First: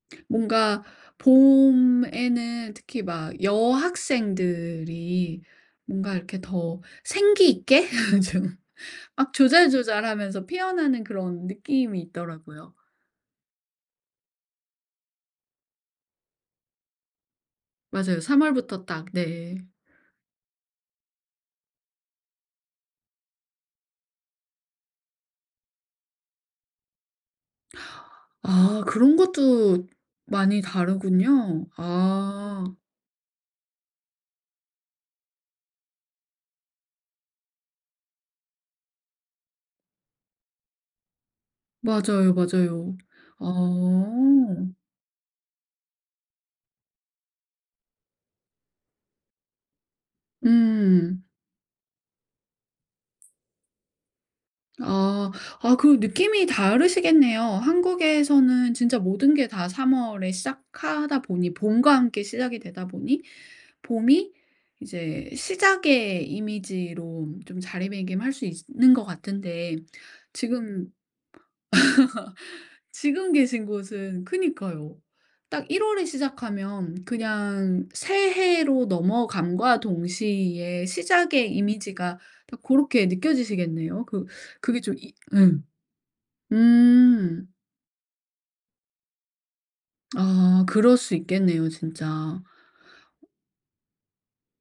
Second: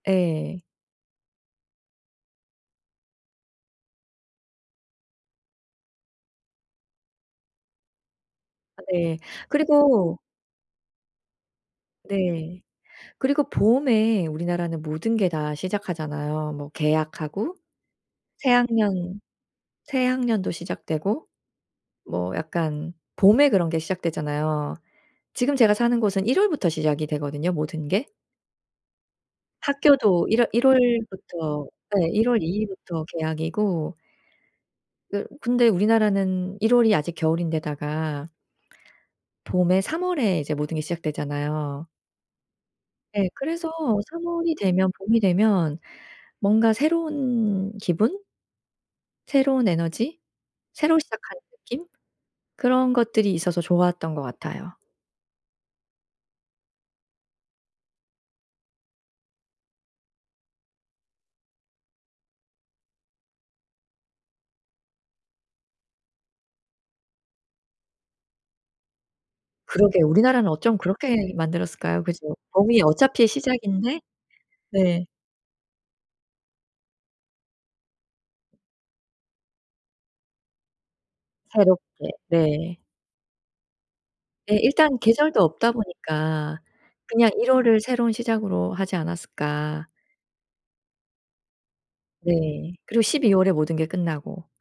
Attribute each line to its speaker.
Speaker 1: 예.
Speaker 2: 뭔가 봄에는 특히 막 여학생들이 뭔가 이렇게 더 생기 있게 좀
Speaker 1: 아 네.
Speaker 2: 막
Speaker 1: 그리고
Speaker 2: 조잘조잘하면서 피어나는 그런 느낌이
Speaker 1: 네.
Speaker 2: 있더라고요.
Speaker 1: 그리고 봄에 우리나라는 모든 게 다 시작하잖아요. 뭐 개학하고
Speaker 2: 맞아요. 3
Speaker 1: 새
Speaker 2: 월부터 딱.
Speaker 1: 학년
Speaker 2: 네.
Speaker 1: 새 학년도 시작되고 뭐 약간 봄에 그런 게 시작되잖아요. 지금 제가 사는 곳은 1 월부터 시작이 되거든요, 모든 게.
Speaker 2: 아 그런 것도
Speaker 1: 학교도 1 월
Speaker 2: 많이
Speaker 1: 1
Speaker 2: 다르군요.
Speaker 1: 월부터 예. 1 월 2
Speaker 2: 아.
Speaker 1: 일부터 개학이고 또 근데 우리나라는 1 월이 아직 겨울인 데다가 봄에 3 월에 이제 모든 게 시작되잖아요.
Speaker 2: 맞아요, 맞아요.
Speaker 1: 예. 그래서 3 월이
Speaker 2: 어.
Speaker 1: 되면 봄이 되면 뭔가 새로운 기분? 새로운 에너지? 새로
Speaker 2: 음.
Speaker 1: 시작하는 느낌? 그런 것들이 있어서 좋았던 것 같아요.
Speaker 2: 아. 아 그럼 느낌이 다르시겠네요. 한국에서는 진짜 모든 게 다 3 월에 시작하다 보니 봄과 함께 시작이 되다 보니 봄이 이제 시작의 이미지로 좀 자리매김할 수 있으 는 것 같은데
Speaker 1: 그러게 우리나라는 어쩜
Speaker 2: 지금
Speaker 1: 그렇게 만들었을까요, 그죠? 봄이 어차피
Speaker 2: 지금 계신
Speaker 1: 시작인데
Speaker 2: 곳은 그니까요.
Speaker 1: 네.
Speaker 2: 딱 1 월에 시작하면 그냥 새해로 넘어감과 동시에 시작의
Speaker 1: 새롭게.
Speaker 2: 이미지가 딱
Speaker 1: 네.
Speaker 2: 고렇게 느껴지시겠네요. 그
Speaker 1: 예.
Speaker 2: 그게 좀
Speaker 1: 일단
Speaker 2: 이
Speaker 1: 계절도
Speaker 2: 음.
Speaker 1: 없다 보니까 그냥
Speaker 2: 음.
Speaker 1: 1 월을 새로운 시작으로 하지 않았을까.
Speaker 2: 아 그럴 수 있겠네요, 진짜.
Speaker 1: 네. 그리고 12 월에 모든 게 끝나고.